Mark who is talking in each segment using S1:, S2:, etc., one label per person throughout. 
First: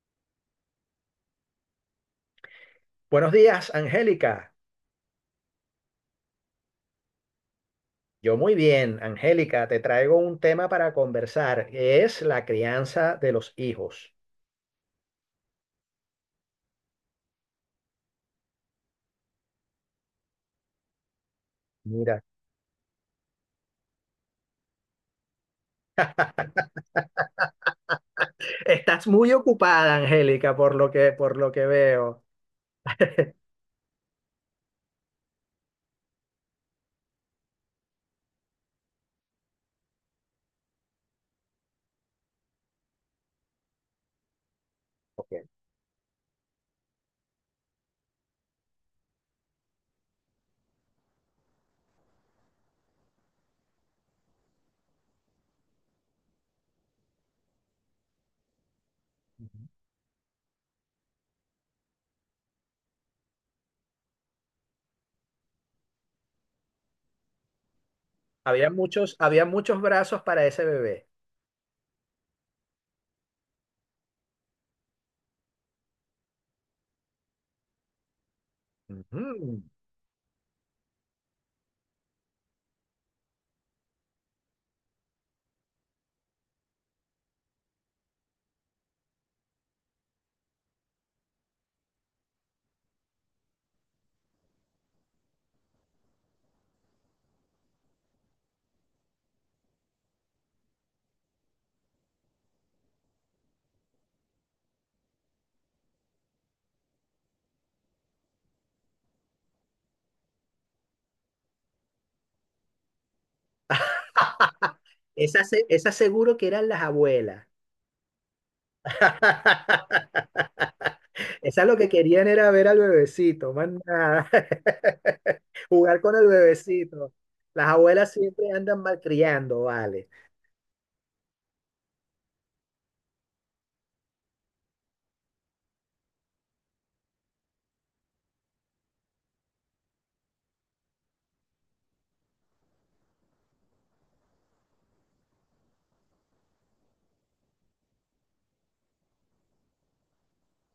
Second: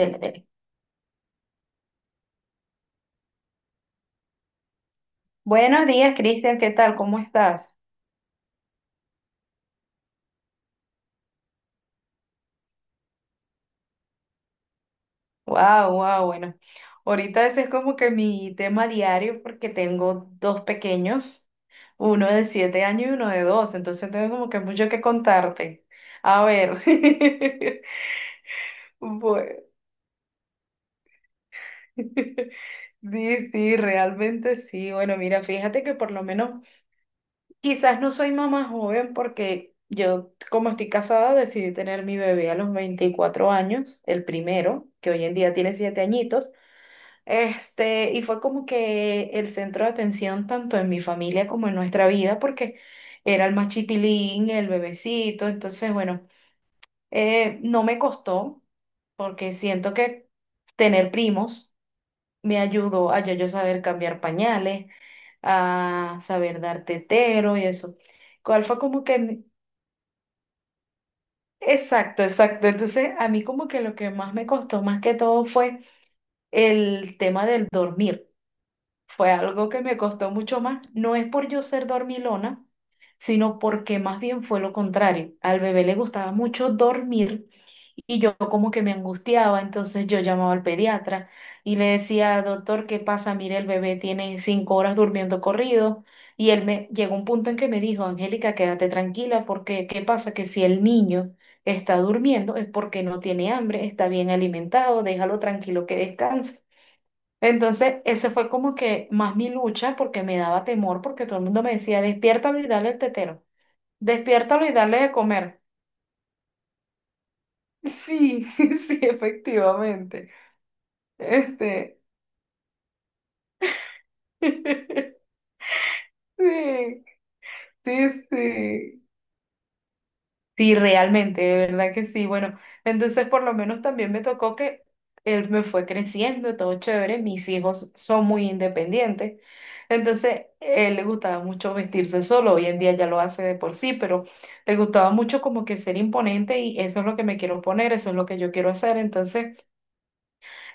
S1: Del tele.
S2: Buenos días, Angélica.
S1: Buenos días, Cristian, ¿qué tal? ¿Cómo estás?
S2: Yo muy bien, Angélica, te traigo un tema para conversar, que es la crianza de los hijos.
S1: Wow, wow, bueno. Ahorita ese es como que mi tema diario porque tengo dos pequeños,
S2: Mira,
S1: uno de 7 años y uno de dos, entonces tengo como que mucho que contarte. A ver.
S2: estás muy
S1: Bueno.
S2: ocupada, Angélica, por lo que veo.
S1: Sí, sí, realmente sí. Bueno, mira, fíjate que por lo menos, quizás no soy mamá joven porque yo, como estoy casada, decidí tener mi bebé a los 24 años, el primero, que hoy
S2: Ok.
S1: en día tiene 7 añitos. Y fue como que el centro de atención tanto en mi familia como en nuestra vida, porque era el más chiquilín, el bebecito. Entonces, bueno, no me costó, porque
S2: Ujú.
S1: siento que tener primos me ayudó a ya yo saber cambiar pañales, a saber dar tetero y eso. ¿Cuál
S2: Había
S1: fue como
S2: muchos,
S1: que
S2: había muchos brazos para ese bebé.
S1: Exacto, exacto. Entonces, a mí como que lo que más me costó más que todo fue el tema del dormir. Fue
S2: Ujú.
S1: algo que me costó mucho más. No es por yo ser dormilona, sino porque más bien fue lo contrario. Al bebé le gustaba mucho dormir. Y yo como que me angustiaba, entonces yo llamaba al pediatra y le decía, doctor, ¿qué pasa? Mire, el bebé tiene 5 horas durmiendo corrido. Y él me llegó un punto en que me dijo, Angélica, quédate tranquila porque ¿qué pasa? Que si el niño está durmiendo es porque no tiene hambre, está bien alimentado, déjalo tranquilo que descanse. Entonces, ese fue como que más mi lucha porque me daba temor porque todo el mundo me decía, despiértalo y dale el tetero, despiértalo y dale de
S2: Esa,
S1: comer.
S2: se- esa seguro que eran las abuelas.
S1: Sí, sí, efectivamente.
S2: Esa lo que
S1: Este,
S2: querían era ver al bebecito, más nada.
S1: sí,
S2: Jugar con el bebecito. Las
S1: sí,
S2: abuelas siempre andan
S1: sí,
S2: malcriando, vale.
S1: sí, realmente, de verdad que sí. Bueno, entonces por lo menos también me tocó que él me fue creciendo, todo chévere, mis hijos son muy independientes. Entonces, él le gustaba mucho vestirse solo, hoy en día ya lo hace de por sí, pero le gustaba mucho como que ser imponente y eso es lo que me quiero poner, eso es lo que yo quiero hacer. Entonces,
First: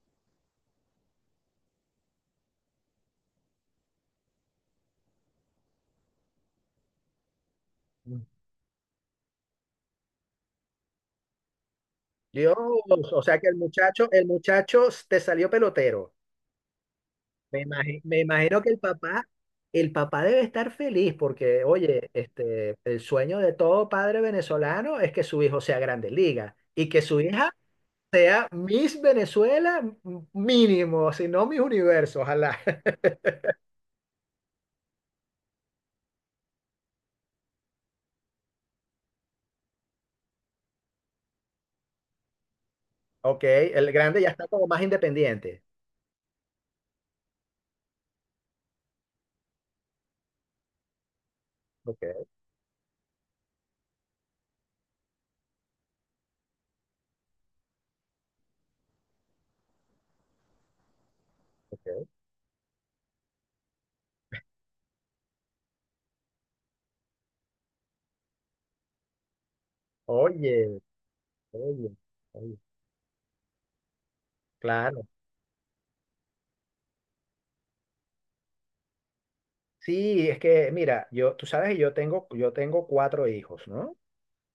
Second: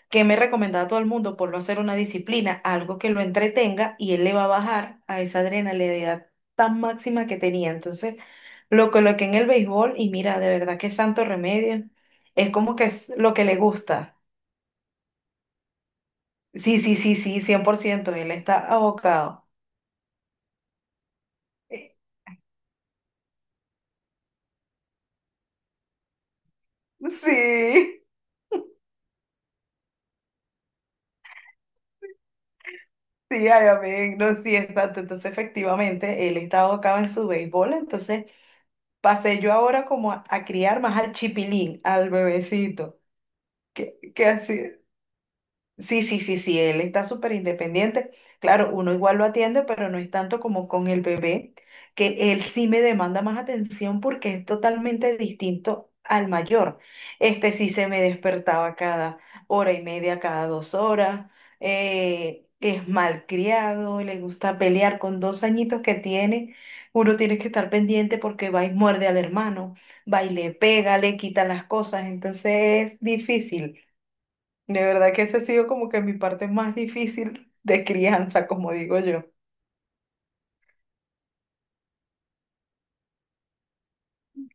S1: que me recomendaba a todo el mundo por no hacer una disciplina, algo que lo entretenga y él le va a bajar a esa adrenalina tan máxima que tenía. Entonces, lo coloqué en el béisbol y mira, de verdad que santo remedio. Es
S2: Dios,
S1: como que es
S2: o
S1: lo
S2: sea
S1: que
S2: que el
S1: le
S2: muchacho,
S1: gusta.
S2: el muchacho te salió pelotero.
S1: Sí, sí, sí, sí,
S2: Me
S1: cien por
S2: imagi-
S1: ciento
S2: me
S1: él está
S2: imagino que el papá,
S1: abocado.
S2: el papá debe estar feliz porque,
S1: Eh,
S2: oye, este, el sueño de todo padre venezolano es que su hijo sea grande liga y que su hija
S1: Sí,
S2: sea Miss Venezuela mínimo, si no Miss Universo, ojalá.
S1: sí, ay, amén, no, sí, exacto. Entonces, efectivamente, él está abocado en su béisbol, entonces pasé yo ahora como a criar más al chipilín, al bebecito,
S2: Ok, el
S1: que,
S2: grande
S1: que
S2: ya está
S1: así.
S2: como más independiente.
S1: Sí, sí, sí, sí, él está súper independiente. Claro, uno igual lo atiende, pero no es tanto como con el bebé,
S2: Ok,
S1: que él sí me demanda más atención porque es totalmente distinto al mayor. Este sí se me despertaba cada hora y media, cada 2 horas.
S2: ok.
S1: Es malcriado, le gusta pelear con 2 añitos que tiene. Uno tiene que estar pendiente porque va y muerde al hermano, va y le
S2: Oye,
S1: pega, le quita las
S2: oye,
S1: cosas,
S2: oye.
S1: entonces es difícil. De
S2: Claro.
S1: verdad que esa ha sido como que mi parte más difícil de crianza, como digo yo.
S2: Sí, es que, mira, yo, tú sabes que yo tengo cuatro hijos, ¿no?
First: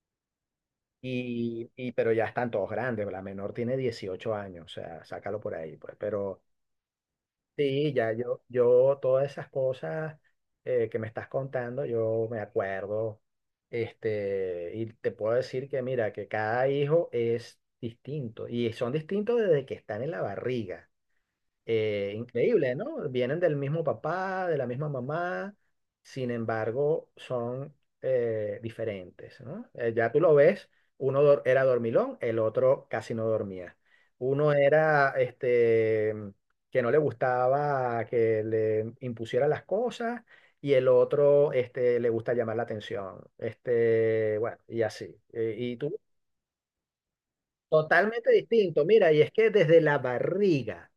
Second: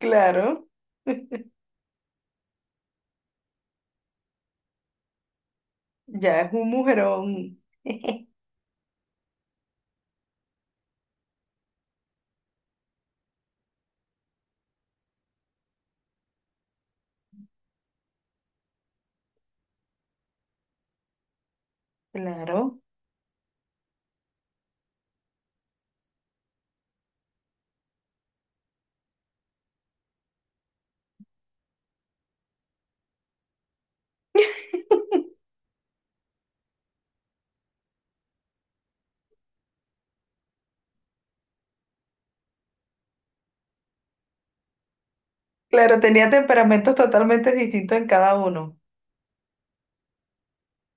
S1: Claro,
S2: Pero ya están todos grandes. La menor tiene 18 años, o sea, sácalo por ahí, pues. Pero
S1: ya es un mujerón.
S2: sí, ya todas esas cosas que me estás contando, yo me acuerdo. Este, y te puedo decir que, mira, que cada hijo es distinto. Y son distintos desde que están en la barriga. Increíble,
S1: Claro.
S2: ¿no? Vienen del mismo papá, de la misma mamá, sin embargo, son diferentes, ¿no? Ya tú lo ves, era dormilón, el otro casi no dormía. Uno era este, que no le gustaba que le impusieran las cosas y el otro este, le gusta llamar la atención. Este, bueno, y así. Eh, y tú,
S1: Claro, tenía temperamentos totalmente distintos en
S2: totalmente
S1: cada uno.
S2: distinto, mira, y es que desde la barriga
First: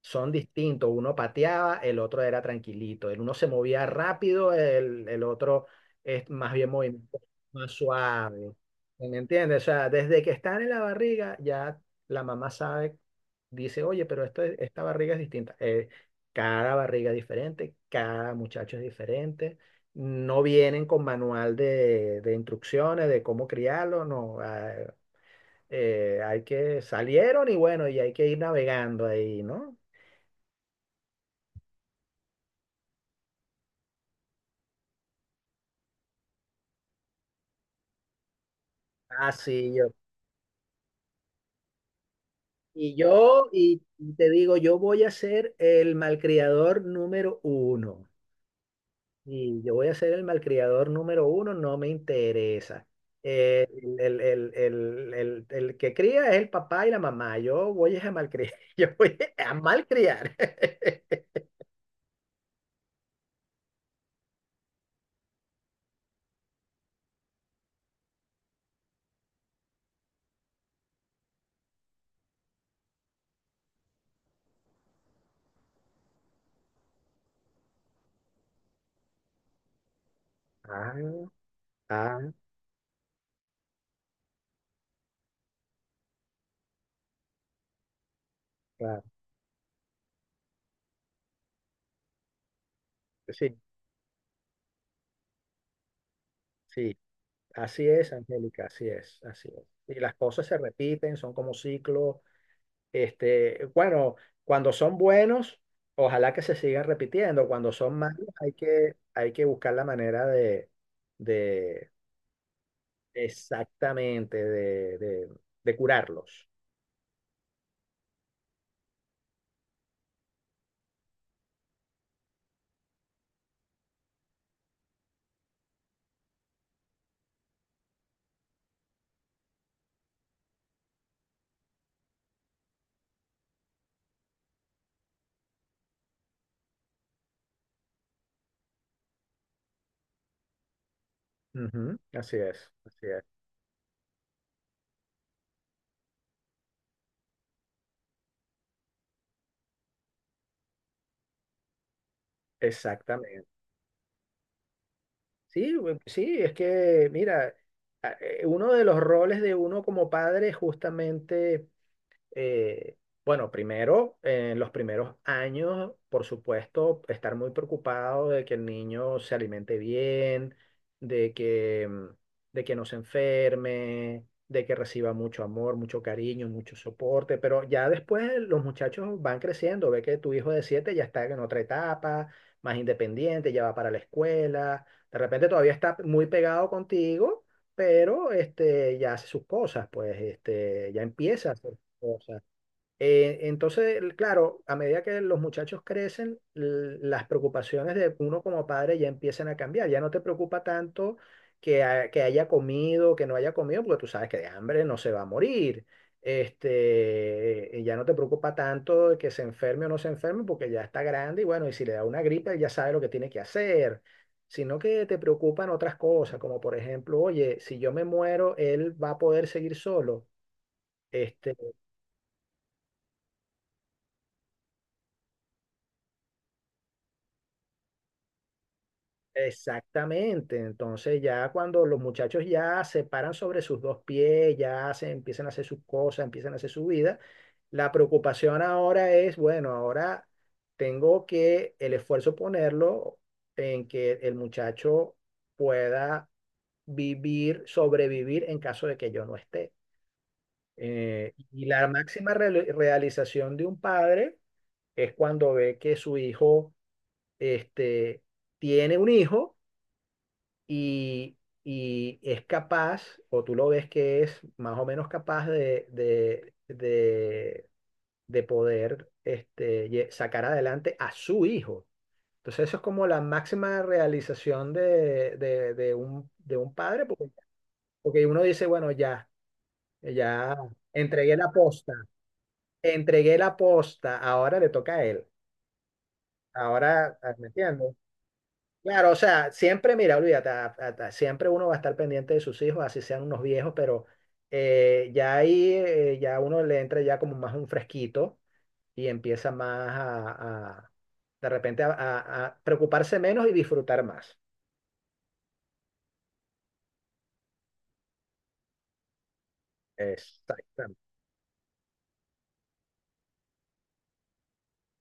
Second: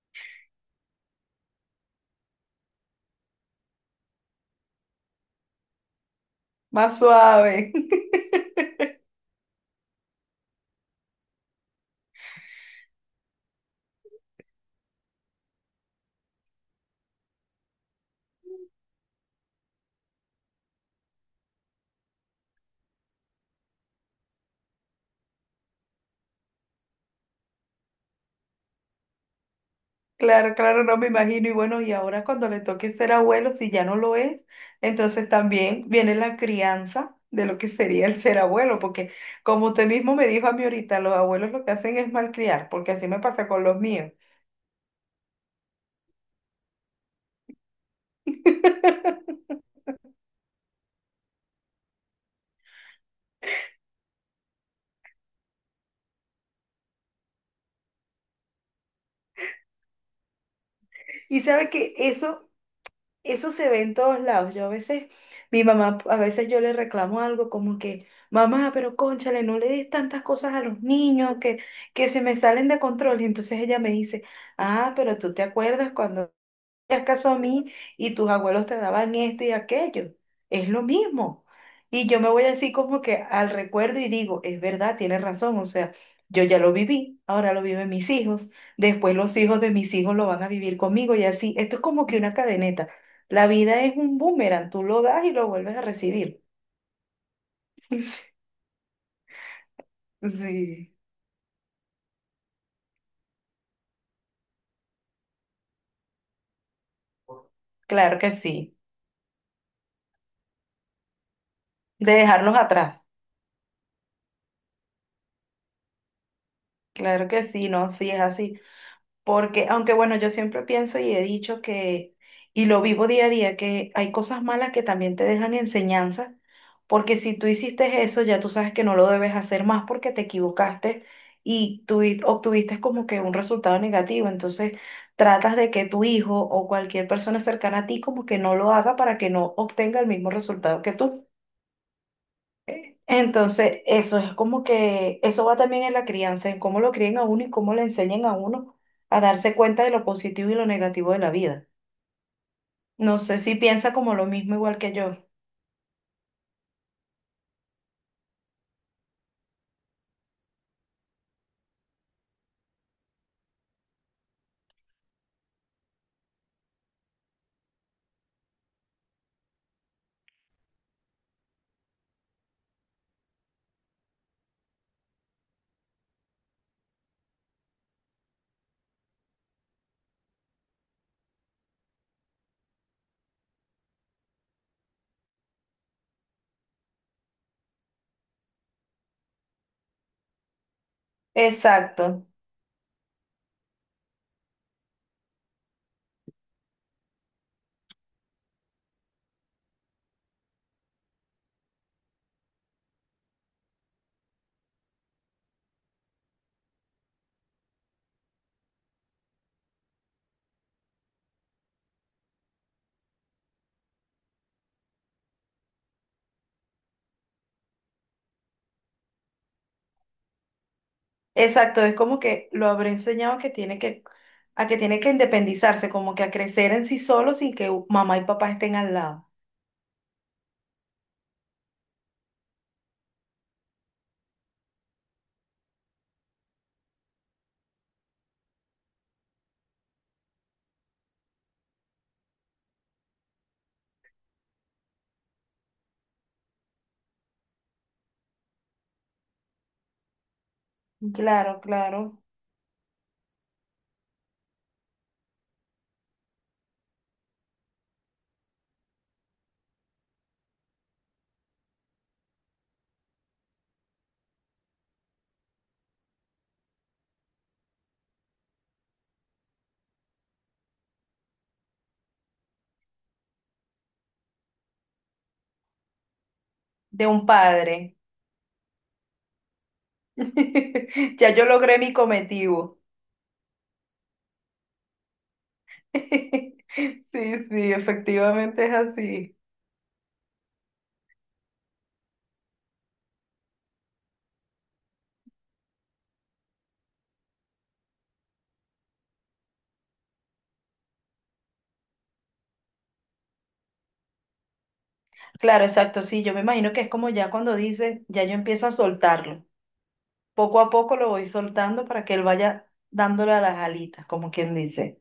S2: son distintos. Uno pateaba, el otro era tranquilito. El uno se movía rápido, el otro es más bien
S1: Más
S2: movimiento más
S1: suave.
S2: suave. ¿Sí? ¿Me entiendes? O sea, desde que están en la barriga, ya la mamá sabe, dice, oye, pero esto, esta barriga es distinta. Cada barriga es diferente, cada muchacho es diferente. No vienen con manual de instrucciones de cómo criarlo, no. Hay que salieron y bueno, y hay que ir navegando ahí, ¿no?
S1: Claro, claro, no me imagino. Y bueno, y ahora cuando le toque ser abuelo, si ya no lo es, entonces también viene la crianza de lo que sería el ser abuelo, porque
S2: Ah,
S1: como
S2: sí,
S1: usted
S2: yo.
S1: mismo me dijo a mí ahorita, los abuelos lo que hacen es malcriar, porque
S2: Y
S1: así me
S2: yo,
S1: pasa con
S2: y
S1: los míos.
S2: y te digo, yo voy a ser el malcriador número uno. Y yo voy a ser el malcriador número uno, no me interesa. Eh, el que cría es el papá y la mamá. Yo voy a malcriar. Yo voy a malcriar.
S1: Y sabe que eso se ve en todos lados. Yo a veces, mi mamá, a veces yo le reclamo algo como que, mamá, pero cónchale, no le des tantas cosas a los niños que, se me salen de control. Y entonces ella me dice, ah, pero tú te acuerdas cuando hacías caso a mí y tus abuelos te daban esto y aquello. Es lo
S2: Ah,
S1: mismo. Y yo me
S2: ah,
S1: voy así como que al recuerdo y digo, es verdad, tienes razón, o sea, yo ya lo viví, ahora lo viven mis hijos,
S2: claro.
S1: después los hijos de mis hijos lo van a vivir conmigo y así. Esto es como que una cadeneta. La
S2: Sí,
S1: vida es un boomerang, tú lo das y lo vuelves a recibir.
S2: sí. Así es, Angélica, así es, así es. Y las cosas se
S1: Sí,
S2: repiten, son como ciclos. Este, bueno, cuando son buenos, ojalá que se sigan repitiendo. Cuando son
S1: claro
S2: malos,
S1: que
S2: hay
S1: sí.
S2: que, hay que buscar la manera de
S1: De dejarlos atrás,
S2: exactamente, de curarlos.
S1: claro que sí, no, sí es así. Porque, aunque bueno, yo siempre pienso y he dicho que, y lo vivo día a día, que hay cosas malas que también te dejan enseñanza, porque si tú hiciste eso, ya tú sabes que no lo debes hacer más porque te equivocaste y tú obtuviste como que un resultado negativo. Entonces, tratas de que tu hijo o cualquier persona cercana a ti como que no lo haga para que no obtenga el mismo resultado que tú.
S2: Ujú, así es, así es,
S1: Entonces, eso es como que, eso va también en la crianza, en cómo lo críen a uno y cómo le enseñen a uno a darse cuenta de lo positivo y lo negativo de la vida. No sé
S2: exactamente.
S1: si piensa como lo mismo igual que yo.
S2: Sí, sí, es que, mira, uno de los roles de uno como padre es justamente eh, bueno, primero, en los primeros años, por supuesto, estar muy preocupado de que el niño se alimente bien, de que, mm, de que no se enferme, de que reciba mucho amor, mucho cariño, mucho soporte, pero ya después los muchachos van creciendo, ve que tu hijo de 7 ya está en otra etapa, más independiente, ya va para la escuela, de repente todavía está muy pegado contigo pero este, ya hace sus cosas, pues este, ya empieza
S1: Exacto,
S2: cosa. Entonces, claro, a medida que los muchachos crecen, las preocupaciones de uno como padre ya empiezan a cambiar. Ya no te preocupa tanto que, que haya comido, que no haya comido, porque tú sabes que de hambre no se va a morir. Este, y ya no te preocupa tanto de que se enferme o no se enferme, porque ya está grande y bueno, y si le da una gripe, ya sabe lo que tiene que hacer. Sino que te preocupan otras cosas, como por ejemplo, oye, si yo me muero, él va a poder seguir solo. este
S1: exacto. Es como que lo habré enseñado a que tiene que independizarse, como que a crecer en sí solo sin que mamá y papá estén al lado.
S2: Exactamente, entonces ya cuando los muchachos ya se paran sobre sus dos pies, ya hacen, empiezan a hacer sus cosas, empiezan a hacer su vida, la preocupación ahora es, bueno, ahora tengo que el esfuerzo ponerlo en que el muchacho pueda vivir, sobrevivir en caso de que yo no esté.
S1: Claro,
S2: Y la
S1: claro.
S2: máxima realización de un padre es cuando ve que su hijo, este, tiene un hijo y, y es capaz, o tú lo ves que es más o menos capaz de poder sacar adelante a su hijo. Entonces eso es como la máxima realización de un
S1: De
S2: padre, porque,
S1: un padre.
S2: uno dice, bueno, ya
S1: Ya
S2: entregué
S1: yo
S2: la
S1: logré
S2: posta,
S1: mi cometido.
S2: entregué la posta, ahora le toca a él.
S1: Sí, sí,
S2: Ahora, ¿me entiendes?
S1: efectivamente es
S2: Claro, o
S1: así.
S2: sea, siempre, mira, olvídate, siempre uno va a estar pendiente de sus hijos, así sean unos viejos, pero ya ahí, ya uno le entra ya como más un fresquito y empieza más de repente a preocuparse menos y disfrutar más.
S1: Claro, exacto, sí, yo me imagino que es como ya cuando dice, ya yo empiezo a soltarlo. Poco a poco
S2: Exactamente.
S1: lo voy soltando para que él vaya dándole a las alitas, como quien dice.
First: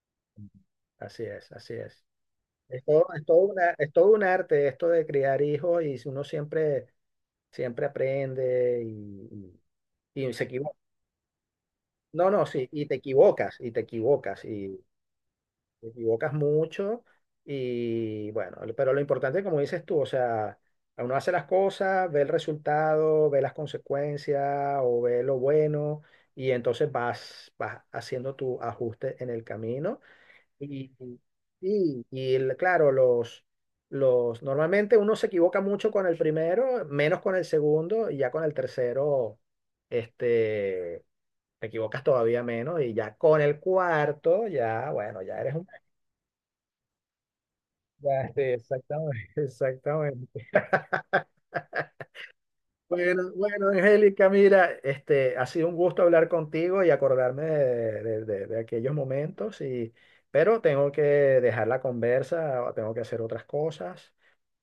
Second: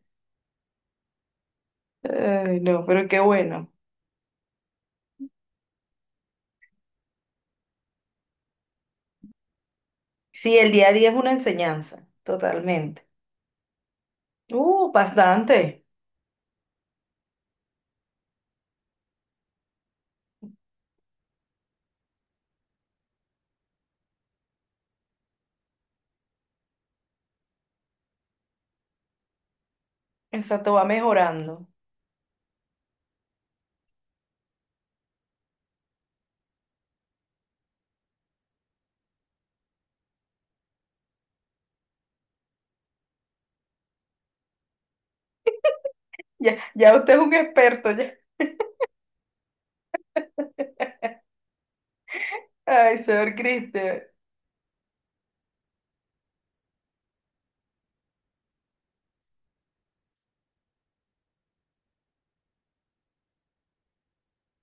S2: Así es, así es.
S1: Ay, no, pero qué bueno.
S2: Es todo un arte esto de criar hijos y uno siempre, siempre aprende y se
S1: Sí, el
S2: equivoca.
S1: día a día es una enseñanza,
S2: No, no, sí,
S1: totalmente.
S2: y
S1: Bastante.
S2: te equivocas mucho y bueno, pero lo importante, como dices tú, o sea, uno hace las cosas, ve el resultado, ve las consecuencias o ve lo bueno y entonces vas haciendo tu ajuste en el camino
S1: Exacto, va
S2: y, y,
S1: mejorando.
S2: claro, los... normalmente uno se equivoca mucho con el primero, menos con el segundo, y ya con el tercero, este, te equivocas todavía menos, y ya con el cuarto, ya, bueno, ya eres un
S1: Ya, ya usted es un experto, ya.
S2: ya, sí, exactamente, exactamente.
S1: Ay,
S2: Bueno,
S1: señor
S2: bueno,
S1: Cristian.
S2: Angélica, mira, este, ha sido un gusto hablar contigo y acordarme de aquellos momentos, pero tengo que dejar la conversa, o tengo que hacer otras cosas,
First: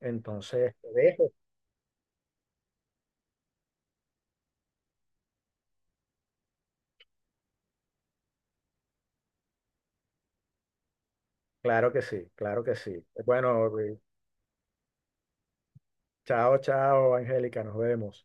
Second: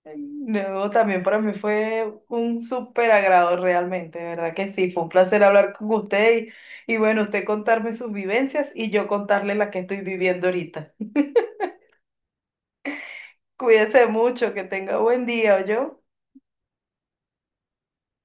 S2: entonces te
S1: No, también
S2: dejo.
S1: para mí fue un súper agrado realmente, de ¿verdad que sí? Fue un placer hablar con usted y bueno, usted contarme sus vivencias y yo contarle la que estoy viviendo ahorita.
S2: Claro que sí, claro que sí. Bueno,
S1: Cuídese mucho, que tenga buen día, yo.
S2: chao, chao, Angélica, nos vemos.